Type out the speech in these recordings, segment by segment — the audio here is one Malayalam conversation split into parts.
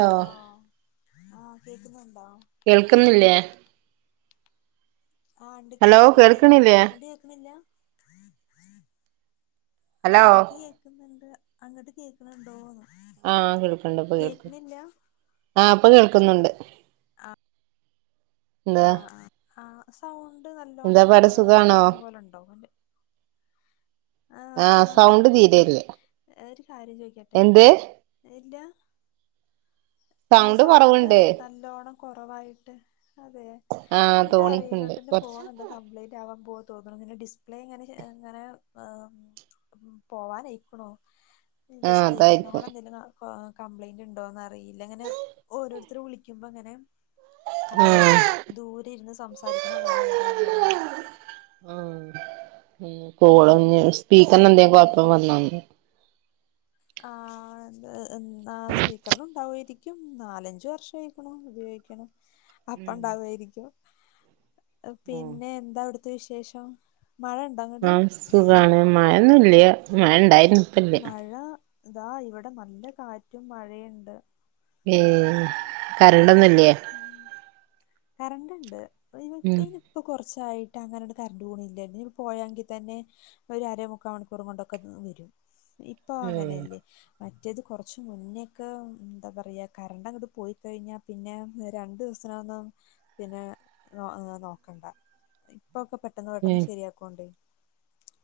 ഹലോ ആഹ് കേക്കുന്നുണ്ടോ കേൾക്ക്ന്നില്ലേ ആഹ് ഇണ്ട് ഹലോ കേക്ക്ണ് ണ്ട് കേൾക്കണില്ലേ അങ്ങട്ട് കേക്ക്ന്നില്ലാ ഹലോ ആഹ് എൻക്ക് കേക്ക്ന്നുണ്ട് അങ്ങട്ട് കേക്ക്ണ് ണ്ടോന്ന് ആഹ് കേൾക്ക്ണ്ട് ഇപ്പ കേൾക്ക് ആഹ് ഇപ്പ കേൾക്ക്ന്ന്ണ്ട് ആഹ് ആഹ് ആഹ് സൗണ്ട് എന്താ നല്ലോണ്ണം പാട് ഏ് സുഖാണോ കൊറഞ്ഞ പോലെ ഒണ്ടോ എന്റെ ആഹ് സുഖാണ് സൗണ്ട് അല്ലെയ് തീരെയില്ല എ്ഹ് ഒരു കാര്യം ചോയ്ക്കട്ടെ എന്ത് ഇന്റൊ അല്ല സൗണ്ട് നൽ നല്ലോണം കൊറവായിട്ട് അതെ ആഹ് എനിക്ക് തോണിക്കുണ്ട് അറീല്ലട്ടോ എന്റെ കൊറച്ച് ഫോണ് എന്തക് കംപ്ലയ്റ്റ് ആവാൻ പോവാ തോന്ന്ണ് ഇതിന്റെ ഡിസ്പ്ലേ ഇങ്ങനെ ശേ എങ്ങനെ ആം പോവാനയിക്കുണു ഇപ്പ ആഹ് അതായിരിക്കും സ്പീക്കറിനോള് എന്തേലും കാ ആഹ് കംപ്ലയ്ന്റ് ഇണ്ടോന്ന് അറിയില്ല ഇങ്ങനെ ഓരോര്ത്തര് വിളിക്കുമ്പോ അങ്ങനെ അറിയാ ആഹ് ദൂരെ ഇര്ന്ന് സംസാരിക്ക്ണ പോലെ ഇണ്ട്ന്ന് അറിയാ ആഹ് ഉം ഉം കോള്ഞ്ഞീ സ്പീക്കർനെന്തേം പിന്നെ കൊഴപ്പം വന്നോന്ന് ആന്ത് എൻ ആഹ് സ്പീക്കർനും ഇണ്ടാവോയിരിക്കും നാലഞ്ച് വർഷായിക്ക്ണു ഉപയോഗിക്ക്ണ് അപ്പ ഉം ഇണ്ടാവാേയിരിക്കും പിന്നെ ആഹ് എന്താ അവ്ട്ത്തെ വിശേഷം മഴ ഇണ്ടോ അങ്ങട് മഴ ഒന്നും ഇല്ല്യാ മഴ ഇണ്ടായിരുന്നു ഇപ്പല്ല മഴ ഇതാ ഇവടെ നല്ല കാറ്റും മഴയ്ണ്ട് ഏഹ് കരണ്ടൊന്നും ഇല്ലേ കറന്റ്ണ്ട് ഇപ്പ അയിന് ഉം ഇപ്പയ്ന് ഇപ്പൊ കോർച്ചായിട്ട് അങ്ങനെട് കറന്റ് പോണില്ലല്ലേ ഇനി പോയെങ്ങിതെന്നെ ഒരു അര മുക്കാ മണിക്കൂറും കൊണ്ടൊക്കെന്ന് വെരും ഇപ്പ അങ്ങനെല്ലേ മറ്റേത് കാെറച്ച് മുന്നേക്ക എന്താ പറയാ കറന്റ് അങ്ങട്ട് പോയിക്കഴിഞ്ഞാ പിന്നെ രണ്ടു ദിവസത്ത്നൊന്നും പിന്നെ നോ നോക്കണ്ട ഇപ്പാെക്കെ പെട്ടെന്ന് പെട്ടെന്ന് ഉം ശരിയാക്കാേണ്ടെ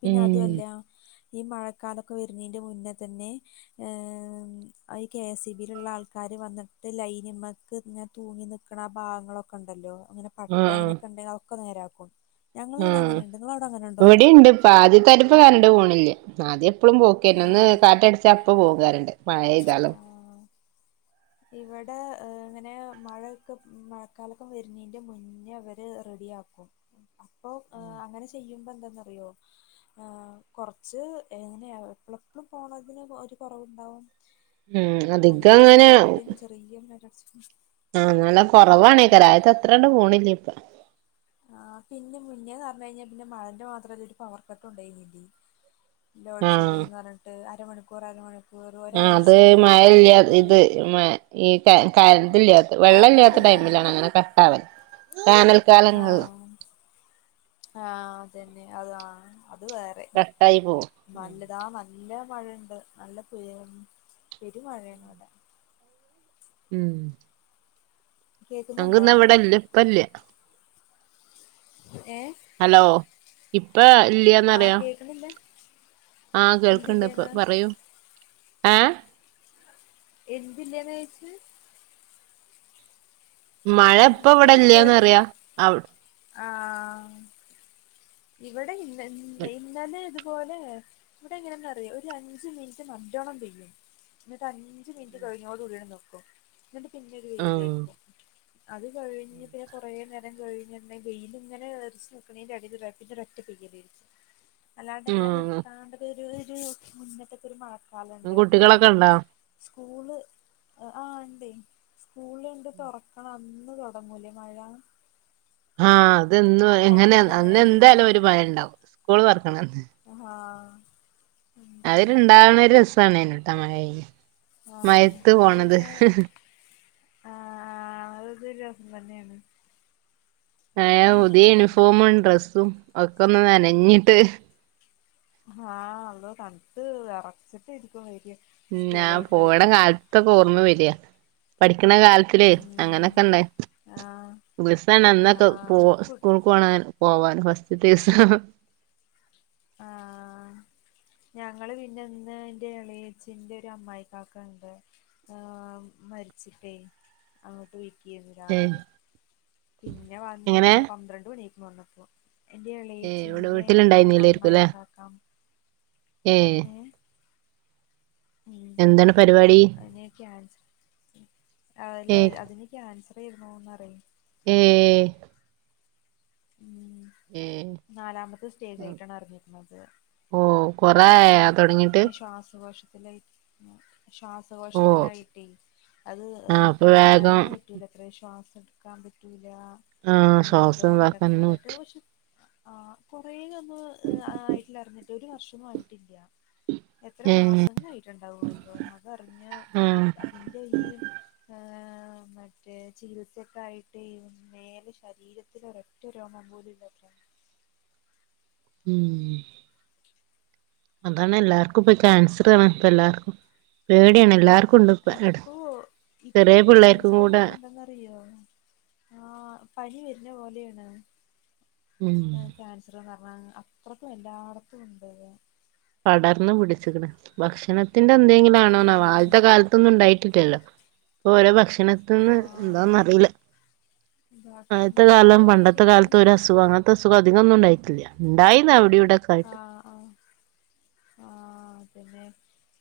പിന്നെ ഉം അതൊല്ല ഈ മഴക്കാലൊക്കെ വര്ഞ്ഞീന്റെ മുന്നതന്നെ ഏ് ഈ കെ എസ് ഇ ബീലുള്ള ആൾക്കാര് വന്ന്ട്ട് ലൈന് മക്ക് ഇങ്ങ തൂങ്ങി നിക്ക്ണ ആ ഭാഗങ്ങളൊക്കെ ഇണ്ടല്ലോ അങ്ങനെ പട്ടെ ആഹ് അങ്ങനൊക്കെ ഇണ്ടെങ്കി അഒക്കെ നേരാക്കും ഞങ്ങളവ്ടെ അങ്ങനെണ്ട് ഇങ്ങളെ അവ്ടെ അങ്ങനെണ്ടോ ഇപ്പആദ്യത്താരിപ്പോ കറന്റ് പോണില്ല അദ്യ എപ്പളും ആ പോക്കേയ്ര്ന്നു ഒന്ന് കാറ്റടിച്ചാ അപ്പപോവും കരണ്ട് മഴെയ്താലും ഇവടെ ഏഹ് ഇങ്ങനെ മഴയൊക്ക മഴക്കാലക്കം വരുന്നതിന്റെ മുന്നേ അവര് റെഡിയാക്കും അപ്പൊ ഏഹ് അങ്ങനെ ചെയ്യുമ്പോ എന്താന്നറിയോ ആഹ് കൊറച്ച് എങ്ങനെയ എപ്പളെപ്പളും പോണതിന് ഒര് കൊറവ്ണ്ടാവും ഉം അധികം അല്ലെങ്കില് അങ്ങനെ തൊട്ടിന് ചെറിയൊരു കാറ്റടിച്ചാ ആഹ് നല്ല കൊറവാനേക്കാരം ആദ്യത്തത്രെണ്ട് പോണില്ല ഇപ്പ ആഹ് പിന്നെ മുന്നേപറഞ്ഞഴിഞ്ഞാ പിന്നെ മഴന്റെ മാത്രമല്ല ഒര് പവർ കട്ടുണ്ടായിനിലെ ലോഡ് ആഹ് ഷിപ്പിക്ക്ന്ന് പറഞ്ഞിട്ട് അരമണിക്കൂർ അര മ ആഹ് അത് മഴല്ല ഇത് മ ഈ ക കറന്റ്ല്ലാ കറണ്ട് വെള്ളല്ലാത്ത ടൈമിലാണ് ഇല്ലാഞ്ഞിട്ട് അങ്ങനെ കട്ടാവല് വേനൽക്കാലകളില് ആഹ് അതന്നെ അതാ അത് വേറെ കട്ടായി പോവും നല്ല ഇതാ നല്ല മഴണ്ട് നല്ല പെരു പെരുമഴയാണ് ഇവടെ ഹ്മ്മ് കേക്കുന്നുണ്ടോ ഇവിടെ ഇല്ല ഇപ്പ ഇല്ല [inaudible] ഏഹ് ഹലോ ഇപ്പ ഇല്ലന്നറിയാം ക്ക്‌നില്ല ആഹ് കേൾക്ക്‌ണ്ടപ്പൊ പറയൂ ഏഹ് എന്തില്ലെന്നാ ചോയ്ച്ചേ മഴ ഇപ്പ ഇവടല്ലാന്നറിയ അവ് ആഹ്, ഇവടെ ഇന്ന ഇ ഇന്നലെ ഇതുപോലെ ഇവടെ എങ്ങനന്നറിയോ ഒരഞ്ച് മിൻറ്റ് നല്ലോണ്ണം പെയ്യും ഒരഞ്ച് മിനുറ്റ് കഴിഞ്ഞോട്കൂടിയങ്ങട്ട് നിക്കും ഇന്നട്ട് പിന്നെ ഒര് ആഹ് വെയിലേയിരിക്കും അത് കഴിഞ്ഞ് പിന്നെ കൊറേ നേ രം കഴിഞ്ഞ് ഇങ്ങനെ വെയിലിങ്ങനെ അറച്ചു നിക്ക്‌ണേന്റെടേല് ഒരൊറ്റ പെയ്യലേയ്രിക്കും അല്ലാണ്ട് ഇങ്ങനെ ആഹ് നിർത്താണ്ട് ഒരു ഒരു അങ്ങനത്തൊക്കൊരു മഴക്കലണ്ടല്ലോ കുട്ടികളൊക്കെ ഇണ്ടോ സ്കൂള് ആഹ് ഇണ്ടേയ് സ്കൂള് എന്തോ തൊറക്ക്‌ണ അന്ന് തൊടങ്ങുലെ മഴ ആഹ് അത് എന്നും എങ്ങനെ പണ്ടൊക്കെ അന്ന് അങ്ങനെയല്ലേരുന്നോ എന്തായാലും ഒര് മഴണ്ടാാവും സ്കൂള് തൊറക്ക്‌ണന്ന് ആഹ് അതൊര്ണ്ടാവ്ണെ രസണെനുട്ടോ മഴെ ആഹ് മഴത്ത് അത് പോണത് പിന്നെ ആഹ് അതൊരു രസന്നേണ് ഏഹ് പുതിയ യൂണിഫോമും ഡ്രസ്സും ഒക്കൊന്ന് നനഞ്ഞിട്ട് ആഹ് അന്ന് തൻത്ത് വെറച്ചിട്ടായിരിക്കും വെരാ ഞാൻ പോകണ കാ ലത്തൊക്കെ ഓർമ്മ വര്യാ, പഠിക്ക്‌ണ കാലത്തില് ഉം അങ്ങനൊക്കെ ഇണ്ടാ ആഹ് ബസ്സാണ് അന്നൊക്കെ പോ ആഹ് കു സ്കൂൾക്കൊണെ പോവാൻ ഫസ്റ്റ്ത്ത ദിവസം ആഹ് ഞങ്ങള് പിന്നെ ഇന്ന് ഇന്റെ എളേയ്ച്ചിന്റെ ഒര് അമ്മായികാക്കാന്റെ ആഹ് മരിച്ചിട്ടേ അങ്ങോട്ട് പൊയ്ക്ക്യേന്നു ഏഹ് രാവിലെ പിന്നെ എങ്ങനെ വന്ന് പന്ത്രണ്ട് മണിയയ്ക്ക്‌ണ് വന്നപ്പോ എന്റെ ഏഹ് ഇവിടെ എളെയ്ച്ചിൻ്റെ വീട്ടിലുണ്ടായിരുന്നില്ലേരിക്കും അമ്മായി അല്ലേ കാക്ക ഏഹ് [inaudible] ഹ്മ്മ്, എന്താണ് പരിപാടി അയിന് ക്യാൻസറ്, അല്ല ഏഹ് അതിന് ക്യാൻസറേർന്നു ന്നറിയെ ഏഹ് ഉ ഏഹ് നാലാമത്തെ സ്റ്റേജയിട്ടാണ് അറിഞ്ഞിരിക്കുന്നത് ഓ ന്നിട്ട് പിന്നെ ശ്വാസകോശത്തിലായി ഓഹ് ശ്വാസകോശത്തിലായിട്ടേ അത് ആഹ് ഒന്ന് അപ്പൊ കെടക്കാൻ വേഗം പറ്റൂലത്ര ശ്വാസം എടുക്കാൻ പറ്റൂല ആഹ് ശ്വാസം നല്ലോണ്ണം ഇതാക്കാനൊന്നും ഇടങ്ങാറായിട്ട് പറ്റി ആഹ കൊറേ ഒന്ന് ആയിട്ടില്ല അറിഞ്ഞിട്ട് ഒരു വർഷോന്നും ആയിട്ടില്ല എത്ര ഏഹ് മാസങ്ങളായിട്ടുണ്ടാവതോ അതറിഞ്ഞ ആഹ് അതിന്റെ ഈ മറ്റേ ചികിത്സക്കായിട്ട് മേല് ശരീരത്തിലൊക്കെ ഒറ്റ രോമം പോലുല്ലയിരുന്നു ഉം അതാണ് എല്ലാവർക്കും ഇപ്പൊ കാൻസറാണ് ഇപ്പ എല്ലാർക്കും പേടിയാണ് ഉ എല്ലാർക്കും ഉണ്ട് ഇപ്പ ഇപ്പൊ ഇപ്പൊ ചെറിയ പിള്ളേർക്കും ക്യാൻസർന്ന് കൂടെ പറഞ്ഞ ന്താന്നറിയോ ആഹ പനി വരുന്ന പോലെയാണ് ഉം ക്യാൻസറന്ന് പറഞ്ഞാ അത്രക്കും എല്ലാടത്തുംണ്ട് പടർന്ന് പിടിച്ചിക്ക്ണ് ഭക്ഷണത്തിന്റെ എന്തെങ്കിലും ആണോന്നോ ഉം ആദ്യത്തെ കാലത്തൊന്നും ഉണ്ടായിട്ടില്ലല്ലോ ഇപ്പൊ ഓരോ ഭക്ഷണത്തിന്ന് ആഹ് എന്താന്ന് അറിയില്ല ഭക്ഷണത്തിന്റെ ആയിരിക്കാം സുഖ അങ്ങനത്തെ അസുഖം അധികൊന്നും ഉണ്ടായിടട്ടില്ല ഉണ്ടായിന്ന് അവിടെ ഇവിടെ ആഹ ആഹ ആഹ തന്നെ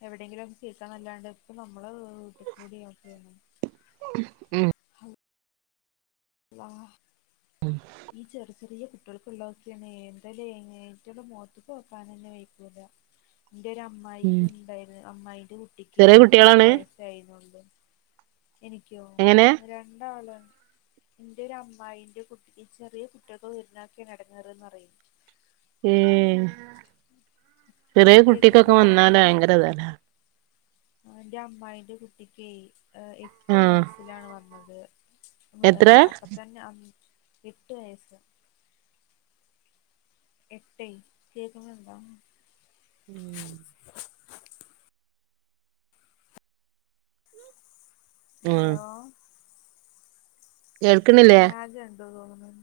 എവിടെങ്കിലും ഒക്കെ കേൾക്കുന്നല്ലണ്ടെ ഇപ്പ നമ്മള് വീട്ടി കൂടി ഉം വാ ഉ ഈ ചെറി ചെറിയ കുട്ടികൾക്കള്ളവൊക്കന്നെ എന്തലേ ഇറ്റളെ മൊത്തുക്ക് നോക്കാൻ നന്നെ വയക്കൂല ന്റെ ഒരു ഉം അമ്മായിക്ക് ഉണ്ടായിന് അമ്മായിന്റെ കുട്ടിക്ക് ചെറിയ ഏഴ്എട്ട് കുട്ടികളാണ് വയസ്സായിന്നു എനിക്കോ എങ്ങനെ രണ്ടാളാണ് ന്റെ ഒരു അമ്മായിന്റെ കുട്ടി ചെറിയ കുട്ടിൾക്കു വരുന്നൊകെ ഇടങ്ങേറുന്നറിയ ഏ ചെറിയ കുട്ടിക്കൊക്കെ വന്നാല് ഭയങ്കരത ൻ്റെ അമ്മായിൻ്റെ കുട്ടിക്കെ എട്ടു ആഹ് വയസിലാണ് വന്നത് എത്ര അപ്പത്തന്നെ ആഹ എട്ട് വയസ് എട്ടെ കേക്കുന്നുണ്ടോ [unintelligible] ഉം ഹലോ കേൾക്കണില്ലേ ലാഗ് ണ്ട് തോന്നുണ്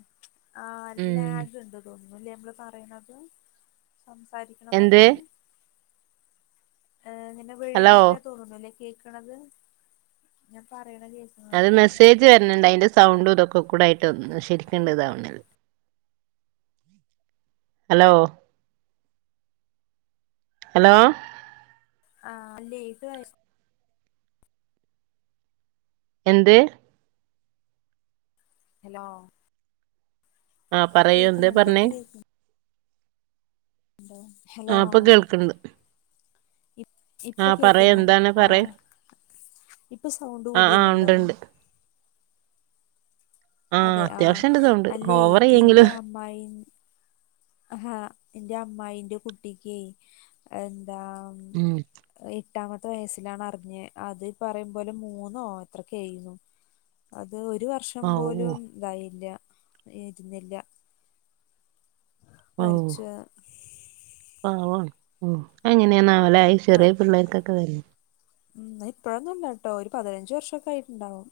ആഹ ഉം ലാഗ് ഇണ്ടോ ന്ല്യ നമ്മള് പറയുന്നത് എന്ത് സംസാരിക്കണതൊക്കെ ഏ ങ്ങനെ ഹലോ വിഴുങ്ങിട്ട തോന്നുനുലെ കേക്കണത് ഞാൻ പറയണ കേ അത് മെസ്സേജ് വരണണ്ട് അതിന്റെ സൗണ്ടും ഇതൊക്കെ കൂടൊയിട്ട് ശരിക്കുണ്ട് താവണല്ല ഹലോ ഹലോ ആഹ ല്ലേ ഇത് എന്തെ ഹലോ ആഹ പറയൂ എന്തേ കേക്കുന്നുണ്ടോ പറഞ്ഞേ ഇപ്പൊ കേക്കുന്നുണ്ടോ ഹലോ ആ ഇപ്പൊ കേൾക്കണ്ട് ഇ ആ ഇപ്പൊ പറയ് കേക്കുന്നോ എന്താണ് പറയ് ആഹ് ഇപ്പൊ സൗണ്ട് ആ ആ ഉണ്ട് കൂടുതലുണ്ടോ? ഉണ്ട് ആ അതെ ആഹ് അത്യാവശ്യണ്ട് സൗണ്ട് അല്ലേ എൻ്റെ ഓവറെയ്യെങ്കിലും അമ്മായി ആഹ് ഹാ എൻ്റെ അമ്മായീൻ്റെ കുട്ടിക്കേ എന്താ ഉം എട്ടാമത്തെ വയസ്സിലാണ് അറിഞ്ഞേ അത് പറയും പോലെ മൂന്നോ എത്രക്കേ ആയിരുന്നു അത് ഒരു വർഷം ഔ പോലും ഇതായില്ല ഇരുന്നില്ല ഓഹ് മരിച്ച് പാവാണ് ഉം അയ് എങ്ങനെന്നാവൂല്ലേ അയ് ചെറിയ പിള്ളേർക്കക്കെ [unintelligible] ഉം അത് ഇപ്പഴൊന്നും അല്ല കേട്ടോ ഒരു പതിനഞ്ച് വർഷൊക്കെ ആയിട്ടുണ്ടാവും.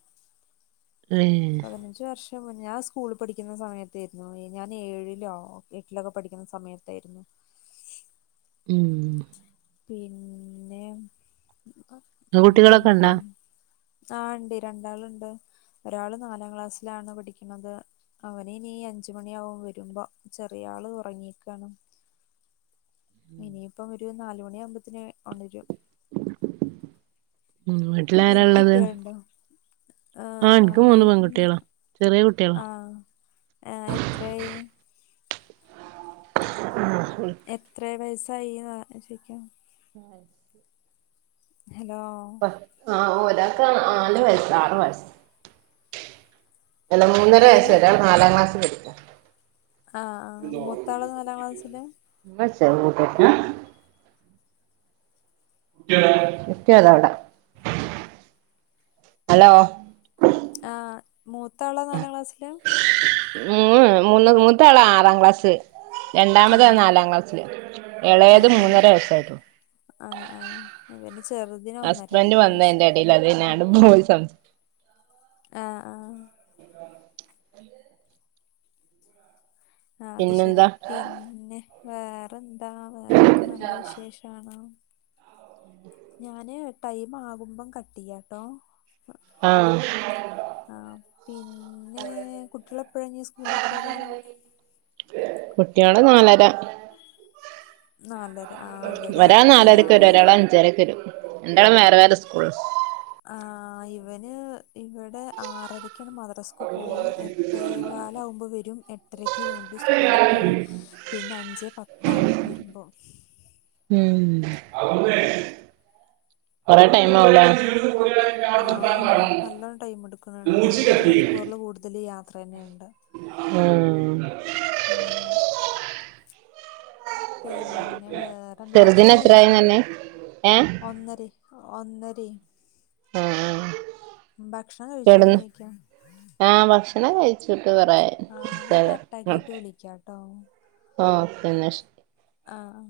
ഏഹ് ഞ്ച് വർഷം മുന്നെ ഞാൻ സ്കൂളിൽ പഠിക്കുന്ന സമയത്തായിരുന്നു. ഞാൻ ഏഴിലോ എട്ടിലൊക്കെ പഠിക്കുന്ന സമയത്തായിരുന്നു. ഉം പിന്നെ അഹ് [unintelligible] ഉണ്ടാ ആഹ് ഇണ്ട് രണ്ടാള്ണ്ട് ഒരാള് നാലാം ക്ലാസ്സിലാണ് പഠിക്കണത് അവൻ ഇനീ അഞ്ച് മണിയാവും വരുമ്പോ ചെറിയ ആള് ഉറങ്ങിക്കാണ് ഇനിയിപ്പം ഒരു നാലുമണി ആവുമ്പോത്തിന് ഒണരും ഉം മ്ഹ് ട്ടിലാര നിനക്ക് ഉള്ളത് കുട്ടികളുണ്ടോ ആ ആഹ് എനിക്ക് മൂന്ന് പെൺകുട്ടികളാ ചെറിയ കു ആഹ് ആഹ് എത്രായി [unintelligible] എത്രെ വയസ്സായി എന്നാ ചോയ്ക്കാ ആഹ് ശ് ഹലോ ആഹ് ഒരാക്ക് നാല് വയസ് ആറ് വയസ് അല്ല മൂന്നര എങ്ങനെ വയസ്സ് ഒരാള് നാലാം ക്ലാസ്സിൽ പഠിക്കാ ആഹ് ആഹ് മൂത്താള് നാലാം ക്ലാസ്സിലാ [unintelligible] കുട്ടി അതാ അവിട ഹലോ ആഹ് മൂത്താള് നാലാം ക്ലാസ്സിലാ ഉം മൂന്ന് മൂത്താള് ആറാം ക്ലാസ്സ് രണ്ടാമത് ആ ആഹ് നാലാം ക്ലാസ്സില് ആഹ് ഇളയത് ആഹ് മൂന്നര വയസ്സായിട്ടുള്ളൂ ആഹ് ആഹ് ഇവന് ചെറുതിന് ഒന്നര വയസ്സ് [unintelligible] എടേൽ അത് തന്ന ആടേം പോയി സംസ് ആഹ് ആഹ് ആഹ് അത് ശരി പിന്നെന്താ പിന്നെ വേറെന്താ വേറെക്കെ നല്ല വിശേഷാണ് ഉ ഞാന് ടൈം ആകുമ്പം കട്ടെയ്യാട്ടൊ ആഹ് ആഹ് പിന്നെ കുട്ട്യളെപ്പെഴാ ഇനി സ്കൂള് വിട്ട് വരാ കുട്ട്യള് നാലര നാലര ആഹ് ഇവിടെ ഒരാള് നാലരക്ക് വരും രാവിലെ ഒരാള് അഞ്ചരക്ക് വരും രണ്ടാളും വേറെ വേറെ സ്കൂളാ ആഹ് ഇവന് ഇവ്ടെ ആറരക്കാണ് മദ് ദ്റസക്ക് പോവും എട്ടേ കാലവുമ്പോ വരും എ ട്ടരക്ക് വീണ്ടും സ്കൂളിൽ പോവും പിന്നെ അഞ്ചേ പത്താവും വരുമ്പോ ഉം കൊറേ ടൈം ആവുല്ലേ ആഹ് നല്ലോം ടൈമ് ട്ക്ക്ണ് ണ്ട് ഒരു മണിക്കൂറില് കൂടുതൽ യാത്ര തന്നെയുണ്ട് ഉം ഉം പിന്നെ വേറെ എന്ത്? ചെറുതിന് ഭക്ഷണം എത്രായിന്ന് കഴിച്ചോ? പറഞ്ഞെ ഏ ഒന്നരെ ഒന്നരേ ആ ആ ഭക്ഷണം കഴിച്ചോന്നോയ്ക്കാ ആഹ് ഭക്ഷണം കഴിച്ചിട്ട് കൊറേ അയ്ണ് ആഹ് ഞാൻ [unintelligible] ഉം കട്ടാക്കിട്ട് വിളിക്കാട്ടോ ആഹ് ഓക്കെ ന്നാ ശ ആഹ്